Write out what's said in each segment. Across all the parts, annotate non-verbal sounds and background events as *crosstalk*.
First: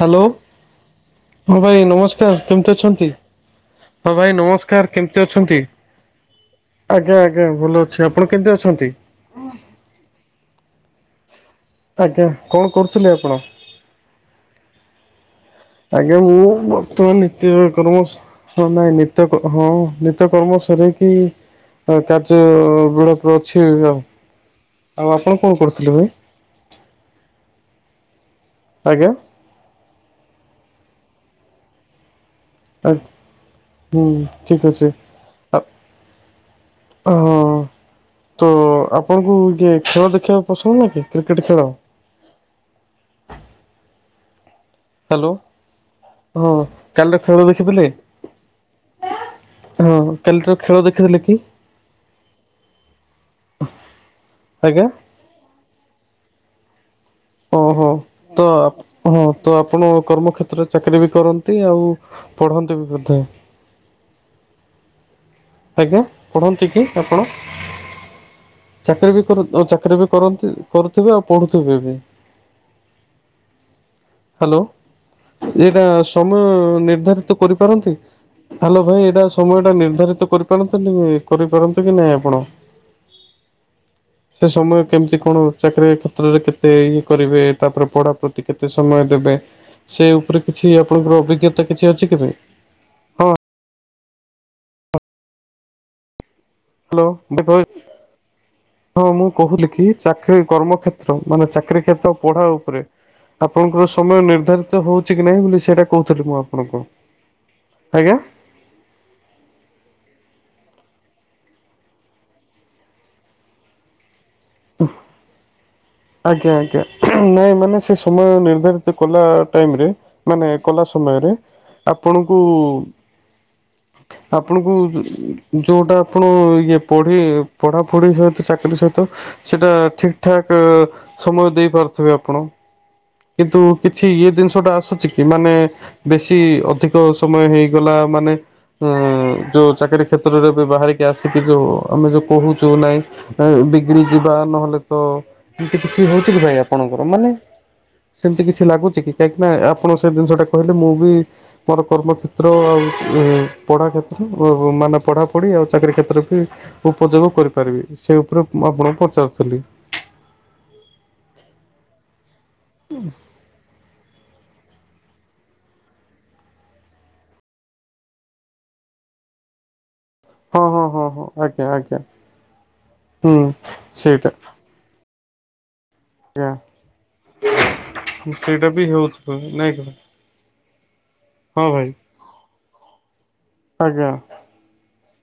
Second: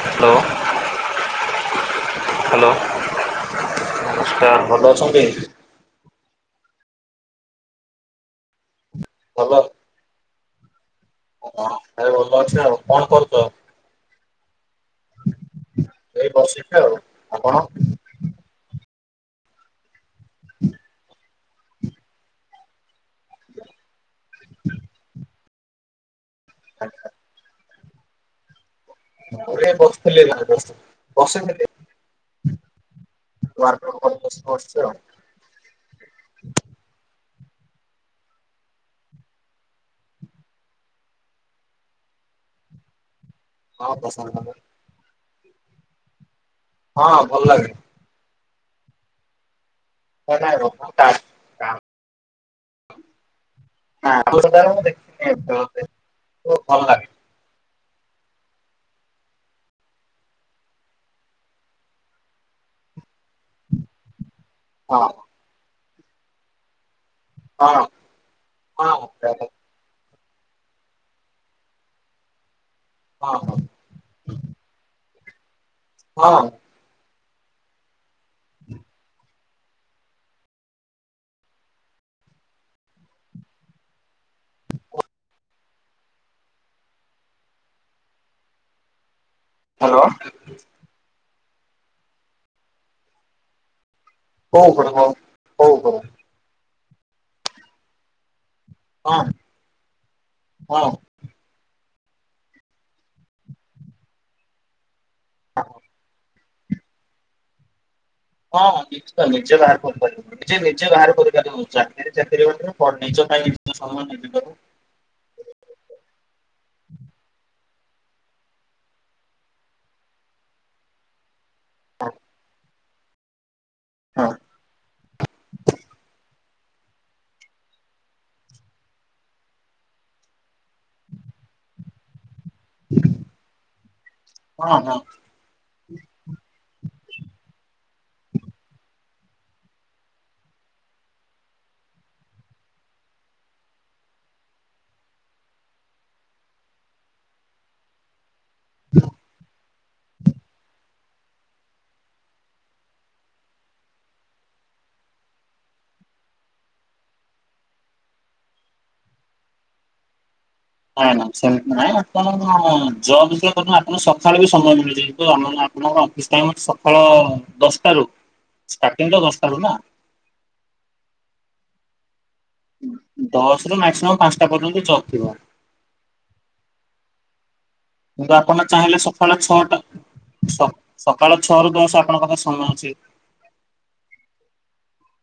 ହଁ ହ୍ୟାଲୋ ଭାଇ ନମସ୍କାର୍, ହ୍ୟାଲୋ କେମ୍ତି ଅଛନ୍ତି? ହଁ, ଭାଇ ନମସ୍କାର ଭଲ ନମସ୍କାର୍, କେମ୍ତି ଅଛନ୍ତି? ଆଜ୍ଞା ଆଜ୍ଞା, ଭଲ ଅଛି, ଆପଣ କେମ୍ତି ଅଛନ୍ତି? *inaudible* ଆରେ ଆଜ୍ଞା ଭଲ ଅଛି ଆଉ, କରୁଥିଲେ କ'ଣ ଆପଣ? କରୁଚ? ଏଇ ବସିଛି ଆଉ *inaudible* ଆପଣ? *inaudible* ଏବେ ଆଉ, ଆଉ ଆପଣ କ'ଣ କରୁଥିଲେ ଭାଇ? ଆଚ୍ଛା ଆଜ୍ଞା। *inaudible* ୱାର୍କ କରି ବସିଛି ଆଉ। *inaudible* *inaudible* ତ ଆପଣଙ୍କୁ ଖେଳ ଦେଖିବାକୁ ପସନ୍ଦ୍ ନୁହେଁକି? କ୍ରିକେଟ୍ ଖେଳ। *inaudible* ହାଲୋ, ହଁ କାଲିର ଭଲ ଖେଳ ଲାଗେ ଦେଖିଥିଲେ? ହଁ, ଭଲ ଲାଗେ କାଲି ହଁ ହଁ ଖେଳ ଦେଖିଥିଲେ କି? ଆଜ୍ଞା *unintelligible* ହଁ, ତ ଆପଣ କର୍ମକ୍ଷେତ୍ରରେ ଚାକିରୀ ବି କରନ୍ତି। ଆଉ ପଢ଼ନ୍ତି ବି ବଧେ। *inaudible* ଆଜ୍ଞା, ପଢ଼ନ୍ତି କି ଆପଣ? ଚାକିରୀ ବି କର କରନ୍ତି, କରୁଥିବେ ଆଉ ପଢୁଥିବେ ବି। *inaudible* ହାଲୋ, ଏଟା ସମୟ ହଁ ନିର୍ଦ୍ଧାରି କରିପାରନ୍ତି, ଭାଇ ଏଟା ସମୟଟା ନିର୍ଦ୍ଧାରିତ କରି ପାରନ୍ତି ନି, କରି ପାରନ୍ତି କି ନାହିଁ ଆପଣ? ସେ ସମୟ କେମ୍ତି କ'ଣ? ଚାକିରୀ କ୍ଷେତ୍ରରେ କେତେ ଇଏ କରିବେ, ତା'ପରେ ପଢ଼ା ପ୍ରତି କେତେ ସମୟ ଦେବେ? ହ୍ୟାଲୋ ସେ ଉପ୍ରେ କିଛି ଆପଣଙ୍କର ଅଭିଜ୍ଞତା କିଛି ଅଛି କେବେ? ହଁ ହଉ ହଣ ହ ହ୍ୟାଲୋ ହଁ ମୁଁ କହୁଥିଲି କି ଚାକିର କର୍ମ ହଁ। କ୍ଷେତ୍ର। ମାନେ ଚାକିରୀ କ୍ଷେତ୍ର ପଢା ଉପରେ ଆପଣଙ୍କର ସମୟ ନିର୍ଦ୍ଧାରି ହଉଛି କି ନାଇଁ ବୋଲି ସେଇଟା କହୁଥିଲି ମୁଁ ଆପଣଙ୍କୁ ଆଜ୍ଞା। ହଁ ନିଶ୍ଚ ନିଜ ବାହାର କରିପାରିବ। ନିଜେ ନିଜେ ବାହାରେ କରିପାରିବ ଚାକିରି ଚାକିରି ବାଟରେ ନିଜ ପାଇଁ ନିଜ ସମୟ ନି ଓଃ ଆଜ୍ଞା ଆଜ୍ଞା ନାଇଁ ମାନେ ସେ ସମୟ ନିର୍ଦ୍ଧାରିତ କଲା ଟାଇମ ରେ ମାନେ କଲା ସମୟରେ ଆପଣଙ୍କୁ ହଁ ଆପଣଙ୍କୁ ଯୋଉଟା ଆପଣ ଇଏ ପଢି ପଢାପଢି ସହିତ ଚାକିରି ସହିତ ସେଇଟା ଠିକ ଠାକ୍ ସମୟ ଦେଇ ପାରୁଥିବେ ଆପଣ କିନ୍ତୁ କିଛି ଇଏ ଜିନିଷ ଟା ହଁ ହଁ। ଆସୁଛି କି ମାନେ? ମାନେ ବେଶୀ ଅଧିକ ସମୟ ହେଇଗଲା ମାନେ ଯୋଉ ଚାକିରୀ କ୍ଷେତ୍ରରେ ବି ବାହାରିକି ଆସିକି ଯୋଉ ଆମେ ଯୋଉ କହୁଛୁ ନାହିଁ ବିଗଡି ଯିବା ନହେଲେ ତ ଏମତି କିଛି ହଉଛି କି ଭାଇ ଆପଣଙ୍କର ମାନେ ସେମତି କିଛି ଲାଗୁଛି କି କାହିଁକି ନା? ଆପଣ ସେ ଜିନିଷଟା କହିଲେ ମୁଁ ବି ମୋର କର୍ମକ୍ଷେତ୍ର ଆଉ ପଢ଼ା କ୍ଷେତ୍ର ମାନେ ପଢ଼ାପଢ଼ି ଆଉ ଚାକିରୀ କ୍ଷେତ୍ର ବି ଉପଯୋଗ କରିପାରିବି ସେଇ ଉପରେ ମୁଁ ଆପଣଙ୍କୁ ପଚାରୁଥିଲି? ନଁ ନା ସେ୍ପ ନହିଁ ଜବ୍ କରୁନୁ ଆପଣ ସକାଳୁ ବି ସମୟ ମିଳୁଛି ଆପଣଙ୍କ ଅଫିସ ଟାଇମ ଅଛି ସକାଳ ଦଶଟା ରୁ ଷ୍ଟାର୍ଟିଂ ଦଶାରୁ ନା। ହଁ ହଁ ହଁ ହଁ ଆଜ୍ଞା ଆଜ୍ଞା। ହୁଁ ଦଶ ରୁ ମାକ୍ସିମମ୍ ସେଇଟା ପାଞ୍ଚଟା ପର୍ଯ୍ୟନ୍ତ ଜବ ଥିବ। ଆ କିନ୍ତୁ ଆପଣ ଚାହିଁଲେ ସକାଳ ଛଅଟା ସକାଳ ଛଅ ହଁ ରୁ ଭାଇ ଦଶ ଆପଣଙ୍କ ପାଖରେ ସମୟ ଅଛି। ଆଜ୍ଞା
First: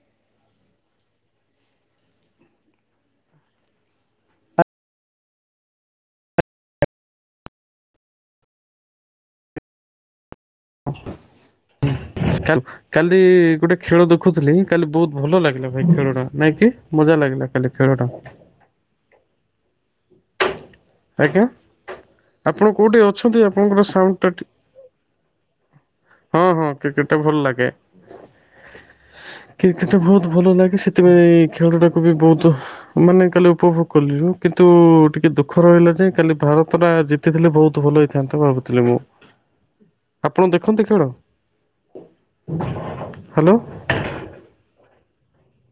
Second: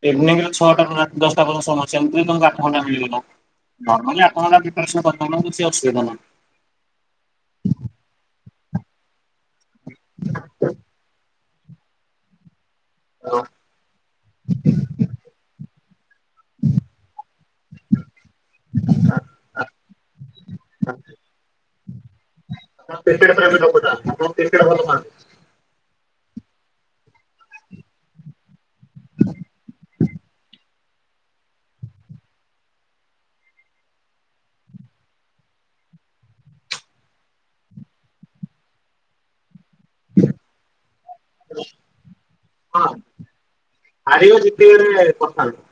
ଇଭିନିଂ ର ଛଅଟା ର ରାତି ଦଶଟା ପର୍ଯ୍ୟନ୍ତ ସମୟ ସେମିତି ତମକୁ ଆଠ ଘଣ୍ଟା ମିଳିବତ। ନର୍ମାଲି ଆପଣ ଗୋଟେ ପ୍ରିପେୟରସନ କରିଦଉନାହାନ୍ତି କିଛି ଅସୁବିଧା ନାହିଁ। କଲ *unintelligible* କାଲି ଗୋଟେ ଖେଳ ଦେଖୁଥିଲି କାଲି ବହୁତ ଭଲ ଲାଗିଲା ଭାଇ ଖେଳ ଟା ନାଇଁ କିି ମଜା ଲାଗିଲା କାଲି ଖେଳ ଟା। *unintelligible* ଆଜ୍ଞା ଆପଣ ଆପଣ କୋଉଠି କ୍ରିକେଟ ଅଛନ୍ତି ପ୍ରେମୀ ଆପଣଙ୍କର ଲୋକଟା ଆପଣ ସାଉଣ୍ଡ ଟା କ୍ରିକେଟ ଭଲ ପାଆନ୍ତି ହଁ ହଁ କ୍ରିକେଟ ଟା ଭଲ ଲାଗେ କ୍ରିକେଟ ଟା ବହୁତ ଭଲ ଲାଗେ ସେ ସେଥିପାଇଁ ଖେଳଟାକୁ ବି ବହୁତ ମାନେ କାଲି ଉପଭୋଗ କଲିୁ କିନ୍ତୁ ଟିକେ ଦୁଃଖ ଦୁଃଖ ରହିଲା ଯେ କାଲି ଭାରତଟା ଜିତିଥିଲେ ବହୁତ ଭଲ ହେଇଥାନ୍ତା ଭାବୁଥିଲି ମୁଁ। ଆପଣ ଦେଖନ୍ତି ଖେଳ? ହଁ ହ୍ୟାଲୋ ହାରିବ ଜିତିବାରେ ପ *unintelligible* ଥାନ୍ତ।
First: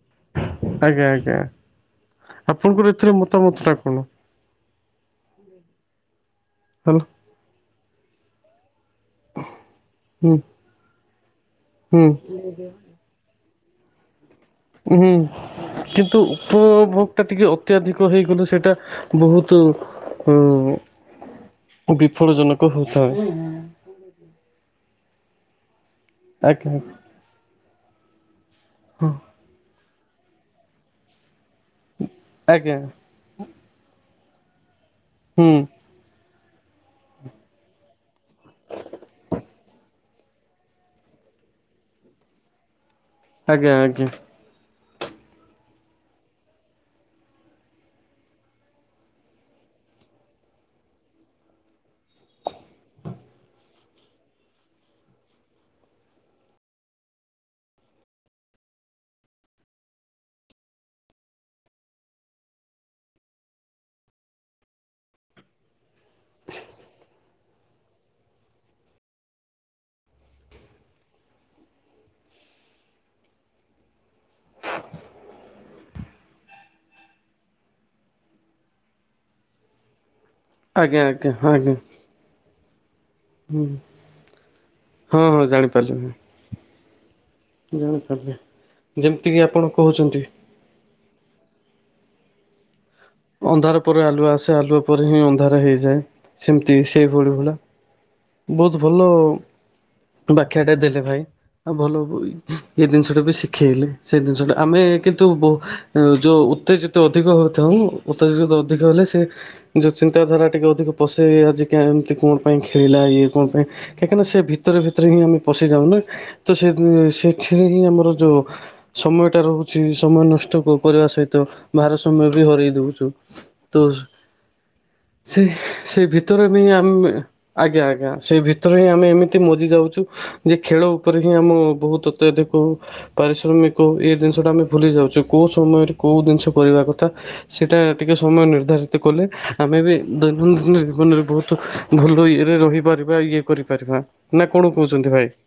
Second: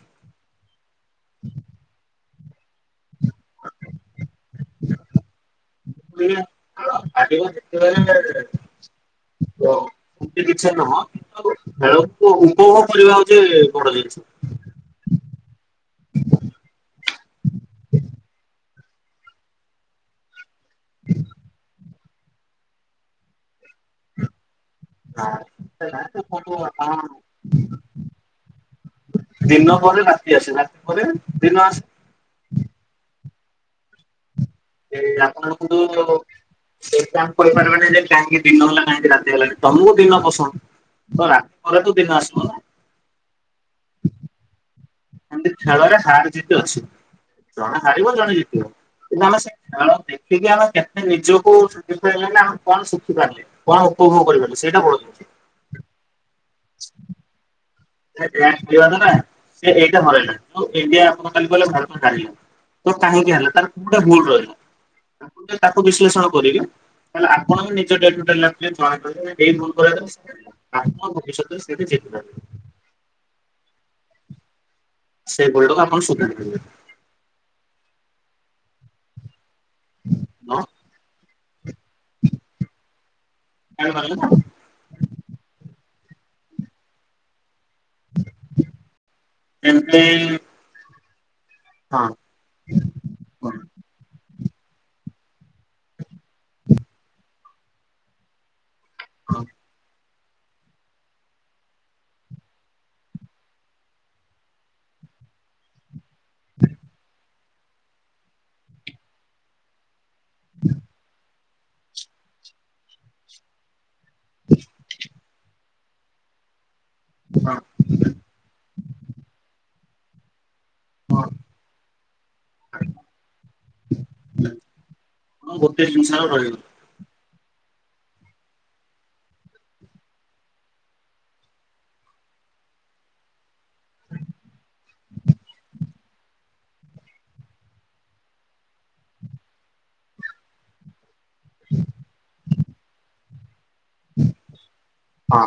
ଆଜ୍ଞା ଆଜ୍ଞା ଆପଣଙ୍କର ଏଥିରେ ମତାମତ ଟା କଣ? ହ୍ୟାଲୋ ହାରିବା ଜିତିବାରେ *unintelligible* ହୁଁ ଛ ନୁହଁ କି ଖେଳକୁ ହୁଁ ଉପଭୋଗ କରିବା ହଉଛି ବଡ ଜିନିଷ। ହୁଁ। କିନ୍ତୁ ଉପଭୋଗ ଟା ଟିକେ ଅତ୍ୟାଧିକ ହେଇଗଲେ ସେଇଟା ବହୁତ ହୁଁ। ବିଫଳଜନକ ହେଉଥାଏ। ହଁ *unintelligible* ଆଜ୍ଞା ସେ। *unintelligible* ହଁ। ଦିନ ପରେ ରାତି ଆସେ ରାତି ପରେ ଦିନ ଆସେ। ଆଜ୍ଞା। *unintelligible* ହୁଁ ଆପଣୁ। *unintelligible* ସେଟ ଆମ କହିପାରିବାନି ଯେ କାହିଁକି ଦିନ ହେଲା କାହିଁକି ରାତି ହେଲାଣି? ତମକୁ ଦିନ ପସନ୍ଦ। ତ ରାତି ପରେ ତୁ ଦିନ ଆସିବ ନା। ଆଜ୍ଞା ଆଜ୍ଞା। ଏମତି ଖେଳରେ ହାର ଜିତି ଅଛି। ଜଣେ ହାରିବ ଜଣେ ଜିତିବ। କିନ୍ତୁ ଆମେ ସେ ଖେଳ ଦେଖିକି ଆମେ କେତେ ନିଜକୁ ଶିଖିପାରିଲାନ ଆମେ କଣ ଶିଖିପାରିଲେ? କଣ ଉପଭୋଗ କରିପାରଲେ? ସେଇଟା ବଡ କଥା। *inaudible* *unintelligible* ତ କାହିଁକି ହେଲା ତାର କୋଉ ଗଟେ ଭୁଲ ରହିଲା। ଆପ ତାକୁ ବିଶ୍ଳେଷଣ କରିବେ? ତାଲେ ଆପଣ ବି ନିଜ ଜଣାେ ଏଇ ଭୁଲ କର ଆତ୍ମ ଭବିଷ୍ୟତରେ ସେଥିରେ ଜ। *unintelligible* *inaudible* ସେ ଭୁଲ ଟାକୁ ଆପଣ ସୁଧାରନ୍ତୁ। *inaudible* ଆଜ୍ଞା ଆଜ୍ଞା ହ ଆଜ୍ଞା। ହୁଁ ହଁ ହଁ ଜାଣିପାରିଲି ମୁଁ। ଜାଣିପାରିଲି ଯେମିତିକି ଆପଣ ଏମିତି କହୁଛନ୍ତି। ହଁ। ହଁ ଅନ୍ଧାର ପରେ ଆଲୁଆ ଆସେ ଆଲୁଆ ପରେ ହିଁ ଅନ୍ଧାର ହେଇଯାଏ। ସେମତି ସେଇଭଳି ଭଳି ବହୁତ ଭଲ ହଁ ବାଖ୍ୟାଟା ଦେଲେ ଭାଇ। ଆଉ ଭଲ ହବ ଏଇ ଜିନିଷଟା ବି ଶିଖେଇଲେ। ସେ ଜିନିଷଟା ଆମେ କିନ୍ତୁ ଯୋଉ ଉତ୍ତେଜିତ ଅଧିକ ହଉଥାଉ ଉତ୍ତେଜିତ ଅଧିକ ହେଲେ ସେ ଯେଉଁ ଚିନ୍ତାଧାରା ଟିକେ ଅଧିକ ପଶେଇ ଆଜିକା ଏମିତି କଣ ପାଇଁ? ଖେଳିଲା ଇଏ କଣ ପାଇଁ କାହିଁକିନା ସେ ଭିତରେ ଭିତରେ ହିଁ ଆମେ ପଶିଯାଉ ନା। ତ ସେ ସେ ହଁ। ସେଥିରେ ହିଁ ଆମର ଯଉ ସମୟଟା ରହୁଛି ସମୟ ନଷ୍ଟ କ କରିବା ହଁ ହଁ ସହିତ ବାହାର ସମୟ ବି ହରଇ ଦଉଛୁ ତ ସେ ଗୋଟେ ସେ ଜିନିଷ ଭିତରେ ବି ରହିଗଲା ଆମେ ଆଜ୍ଞା ଆଜ୍ଞା ସେଇ ଭିତରେ ହିଁ ଆମେ ଏମିତି ମଜି ଯାଉଛୁ। ଯେ ଖେଳ ଉପରେ ହିଁ ଆମ ବହୁତ ଅତ୍ୟଧିକ। ପାରିଶ୍ରମିକ ଏଇ ଜିନିଷ ଟା ଆମେ ଭୁଲି ଯାଉଛୁ। କୋଉ ସମୟରେ କୋଉ ଜିନିଷ କରିବା କଥା। ସେଇଟା ଟିକେ ସମୟ ନିର୍ଦ୍ଧାରିତ କଲେ ଆମେ ବି ଦୈନନ୍ଦିନ ଜୀବନରେ। *unintelligible* ବହୁତ ଭଲ ଇଏରେ ରହିପାରିବା ଇଏ କରିପାରିବା ନା କଣ କହୁଛନ୍ତି ଭାଇ? ହଁ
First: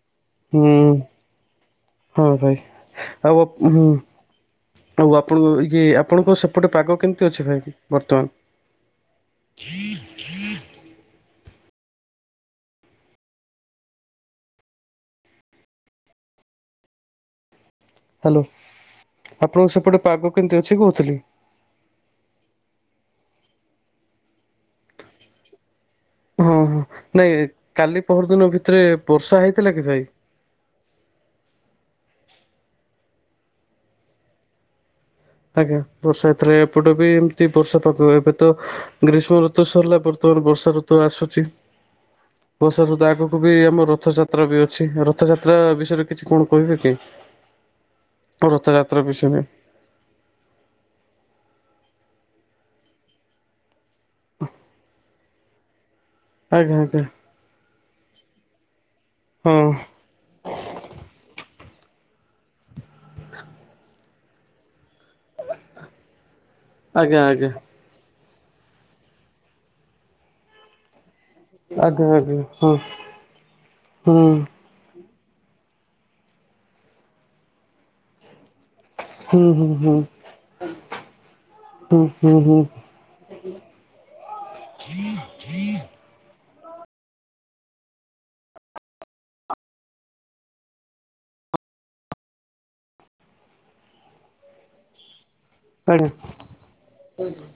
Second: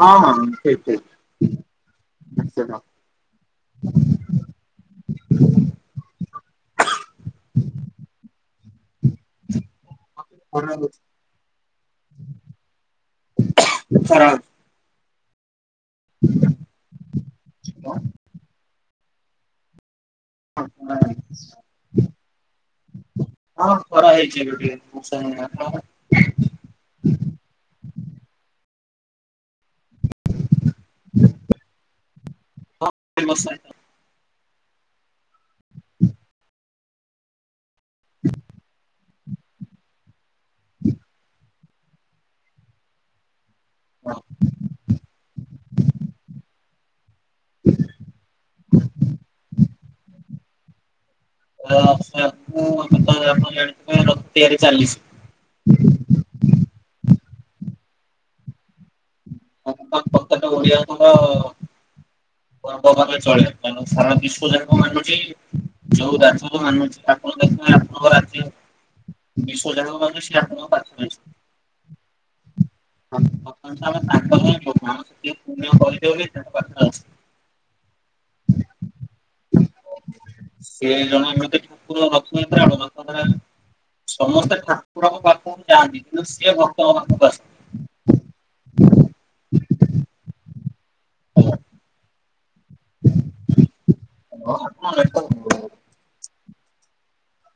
ହଁ ହଁ ଠିକ ହୁଁ ଠିକ ହଁ ଭାଇ ନିଶ୍ଚିତ। ଆଉ ହୁଁ। ଆଉ ଆପଣଙ୍କ ଇଏ ଆପଣଙ୍କ ସେପଟେ ପାଗ କେମିତି ଅଛି ଭାଇ କି ବର୍ତ୍ତମାନ? *inaudible* ଖରା *inaudible* ଆପଣଙ୍କୁ ସେପଟେ ପାଗ କେମିତି ଅଛି କହୁଥିଲି। ହଁ ଖରା ହେଇଛି ଏବେ ଟିକେ ଆପଣଙ୍କ ଆଡେ? ହଁ ହଁ ନାଇଁ କାଲି ପହର ଦିନ ଭିତରେ ବର୍ଷା ହେଇଥିଲା କି ଭାଇ? ହଁ ବର୍ଷା ହେଇଥିଲା। ଆଜ୍ଞା ବର୍ଷା ଏଥିରେ ଏପଟ ବି ଏମତି ବର୍ଷା ପାଗ ଏବେ ତ ଗ୍ରୀଷ୍ମ ଋତୁ ସରିଲା ବର୍ତ୍ତମାନ ବର୍ଷା ଋତୁ ଆସୁଛି। ବର୍ଷା ଋତୁ ଆଗକୁ ବି ଆମ ରଥଯାତ୍ରା ବି ଅଛି ରଥଯାତ୍ରା ବିଷୟରେ କିଛି କଣ କହିବେ କି? ରଥଯାତ୍ରା ପିଛରେ ର ତ ଏ ବିଷୟରେ ଆପଣ ଜାଣିଥିଲେ ରଥ ତିଆରି ଚାଲିଛି। ଆଜ୍ଞା ଆଜ୍ଞା। ହଁ। ସେଟ ଓଡିଆଙ୍କର ପର୍ବ ଭାରେ ଚଳେ ତେଣୁ ସାରା ବିଶ୍ୱ ଯାକ ମାନୁଛି ଯୋଉ ରାଜ୍ୟ ମୁଁ ମାନୁଛି ଆଜ୍ଞା ଆପଣ ଆଜ୍ଞା। ଦେଖିବେ ଆପଣଙ୍କ ରାତିରେ *inaudible* ସେ ଆପଣଙ୍କ ପାଖରେ। ଆଜ୍ଞା ଆଜ୍ଞା। ହଁ ପ୍ରଥମେ ତ ଆମେ ହୁଁ ତାଙ୍କ *unintelligible* ପୁନ୍ୟ କରିଛୁ ବୋଲି ସେ ପାଖରେ ହୁଁ ଅଛି। ହୁଁ ହୁଁ ସେ ଜଣେ ଏମିତି ହୁଁ ଠାକୁର ହୁଁ ହୁଁ। ରଥଯାତ୍ରା *unintelligible* ପ୍ରକୃତରେ ସମସ୍ତେ ଠାକୁରଙ୍କ ପାଖକୁ ଯାଆନ୍ତି କିନ୍ତୁ ସିଏ ଭକ୍ତଙ୍କ ପାଖକୁ ଆସନ୍ତି। *unintelligible* ଆଜ୍ଞା *unintelligible*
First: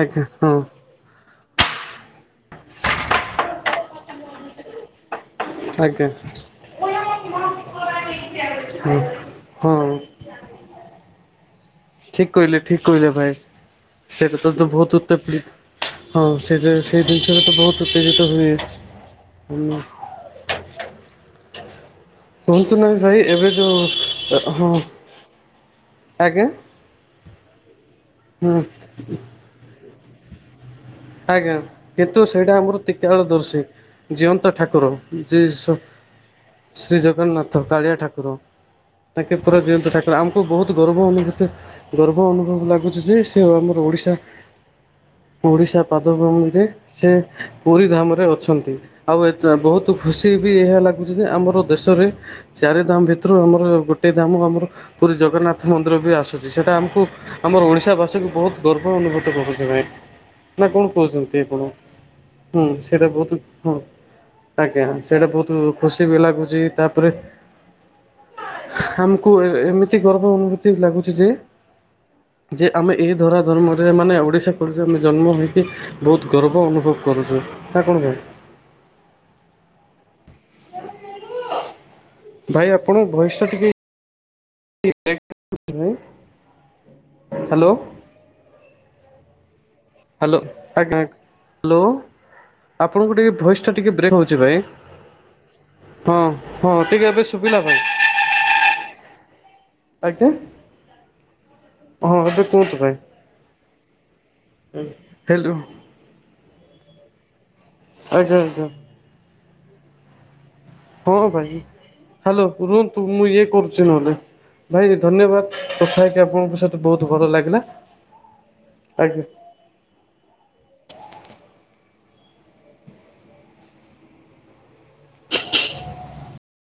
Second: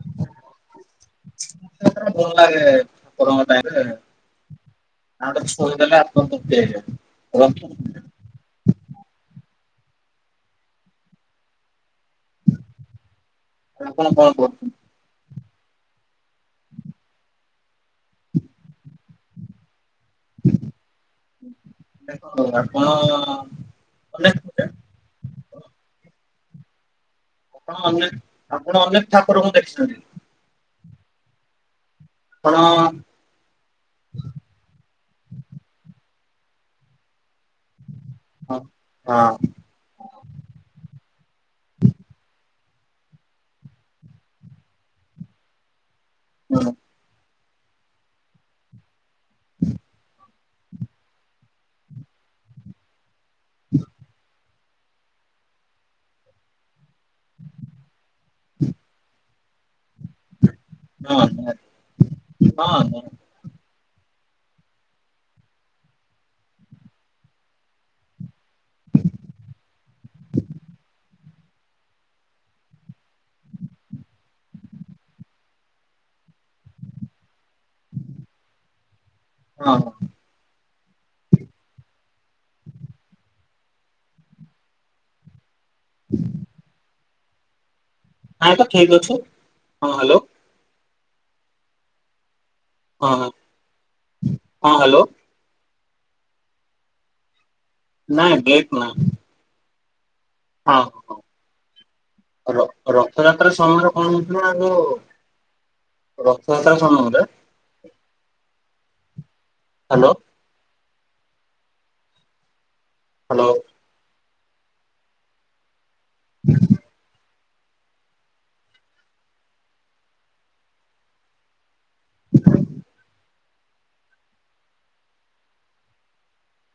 ଆଜ୍ଞା ହଁ। ରଥଯାତ୍ରା ଟା ଭଲ ଲଗେ ଠାକୁରଙ୍କ ଟାଇମ୍ ରେ। ତାଙ୍କୁ ଟିକେ ଛୁଇଁ ଦେଲେ ଆଜ୍ଞା ଆତ୍ମା ତୃପ୍ତି ହେଇଯାଏ *unintelligible* ହଁ ହଁ। ଠିକ୍ କହିଲେ ଠିକ୍ କହିଲେ ଭାଇ ଆପଣ କଣ ସେତ କରୁଛନ୍ତି? ତୁତ ବହୁତ୍ ତୁପ୍ତତିପ୍। ହଁ ସେଇଟା ସେଇ ଜିନିଷଟା ତ ବହୁତ୍ ଉତ୍ତେଜିତ ହୁଏ ଆମେ *unintelligible* କୁହନ୍ତୁ ଆପଣ ନାଁ ଭାଇ ଏବେ ଯୋଉ ଅନେକ ଅ ପୂଜା ହଁ ଆଜ୍ଞା। ଆପଣ ଅନେକ ହୁଁ ଆପଣ ଅନେକ ଠାକୁରଙ୍କୁ ଦେଖିଛନ୍ତି ଆଜ୍ଞା କିନ୍ତୁ ଆପଣ ସେଇଟା ଆମର ତ୍ରିକାଳ ଦର୍ଶି। ଜିଅନ୍ତା ଠାକୁର ଯେ ସ ଶ୍ରୀ ଜଗନ୍ନାଥ। ଥ କାଳିଆ ଠାକୁର ହଁ ହଁ ତାଙ୍କେ ହଁ ପୁରା ଜଅନ୍ତା ଠା ତ ଆମକୁ ବହୁତ୍ ଗର୍ବ ଅନୁଭୂତି ଗର୍ବ ଅନୁଭବ ଲାଗୁଛି ଯେ ସେ ଆମର ଓଡ଼ିଶା ଓଡିଶା ପାଦ ଭୂମିରେ ସେ ପୁରୀ ଧାମରେ ଅଛନ୍ତି ଆଉ ଏ ତ ବହୁତ୍ ଖୁସି ବି ଏହା ଲାଗୁଛି ଯେ ଆମର ଦେଶରେ ଚାରି ଧାମ ଭିତରୁ ଆମର ଗୋଟେ ଧାମ ଆମର ପୁରୀ ଜଗନ୍ନାଥ ମନ୍ଦିର ବି ଆସୁଛି ସେଟା ଆମୁକୁ ଆମର ଓଡ଼ିଶା ବାସୀକୁ ବହୁତ୍ ଗର୍ବ ଅନୁଭୂତ କରୁଥିବେ। ନାଁ କଣ ହଁ କହୁଛନ୍ତି ଆପଣ ହୁଁ ସେଇଟା ବହୁତ୍ ହୁଁ ଆଜ୍ଞା ସେଇଟା ବହୁତ୍ ଖୁସି ବି ଲାଗୁଛି ତାପରେ ଆମକୁ ଏ ଏମିତି ଗର୍ବ ଅନୁଭୂତି ଲାଗୁଛି ଯେ ଯେ ଆମେ ଏଇ ଧରା ଧର୍ମରେ ମାନେ ଓଡ଼ିଶା ଫୋଡ଼ିଶା ଆମେ ଜନ୍ମ ହୋଇ କି ବହୁତ୍ ଗର୍ବ ଅନୁଭବ କରୁଛୁ ନା କଣ ଭାଇ? ହଁ। ଭାଇ ଆପଣଙ୍କ ଭଏସ ଟା ଟିକେ *unintelligible* ହାଲୋ। ନାଇଁ ତ ଠିକ୍ ଅଛି ହଁ ହାଲୋ। ଆଜ୍ଞା ଆଜ୍ଞା ହାଲୋ। ହଁ ଆପଣଙ୍କୁ ହଁ ଟିକେ ଭଏସ୍ ଟା ଟିକେ ବ୍ରେକ୍ ହଉଛି ଭାଇ। ହଁ ହ୍ୟାଲୋ ହଁ ହଁ ଟିକେ ଏବେ ଶୁବିଲା ଭାଇ। ନାଁ ବ୍ରେକ ନୁହଁ। ଆଜ୍ଞା। ହଁ ଏବେ ହଁ। ର କୁହନ୍ତୁ ଭାଇ ରଥଯାତ୍ରା ସମୟରେ କଣ ହଉଚିନା ଯୋ। ହ୍ୟାଲୋ ରଥଯାତ୍ରା ସମୟରେ। ଆଜ୍ଞା ଆଜ୍ଞା। ହାଲୋ। ହଁ ଭାଇ ହାଲୋ ରୁହନ୍ତୁ ମୁଁ ଇଏ ହ୍ୟାଲୋ କରୁଛି ନହେଲେ ଭାଇ ଧନ୍ୟବାଦ। କଥା ହେ କି ଆପଣଙ୍କ ସହିତ ବହୁତ୍ ଭଲ ଲାଗିଲା ଆଜ୍ଞା। *inaudible*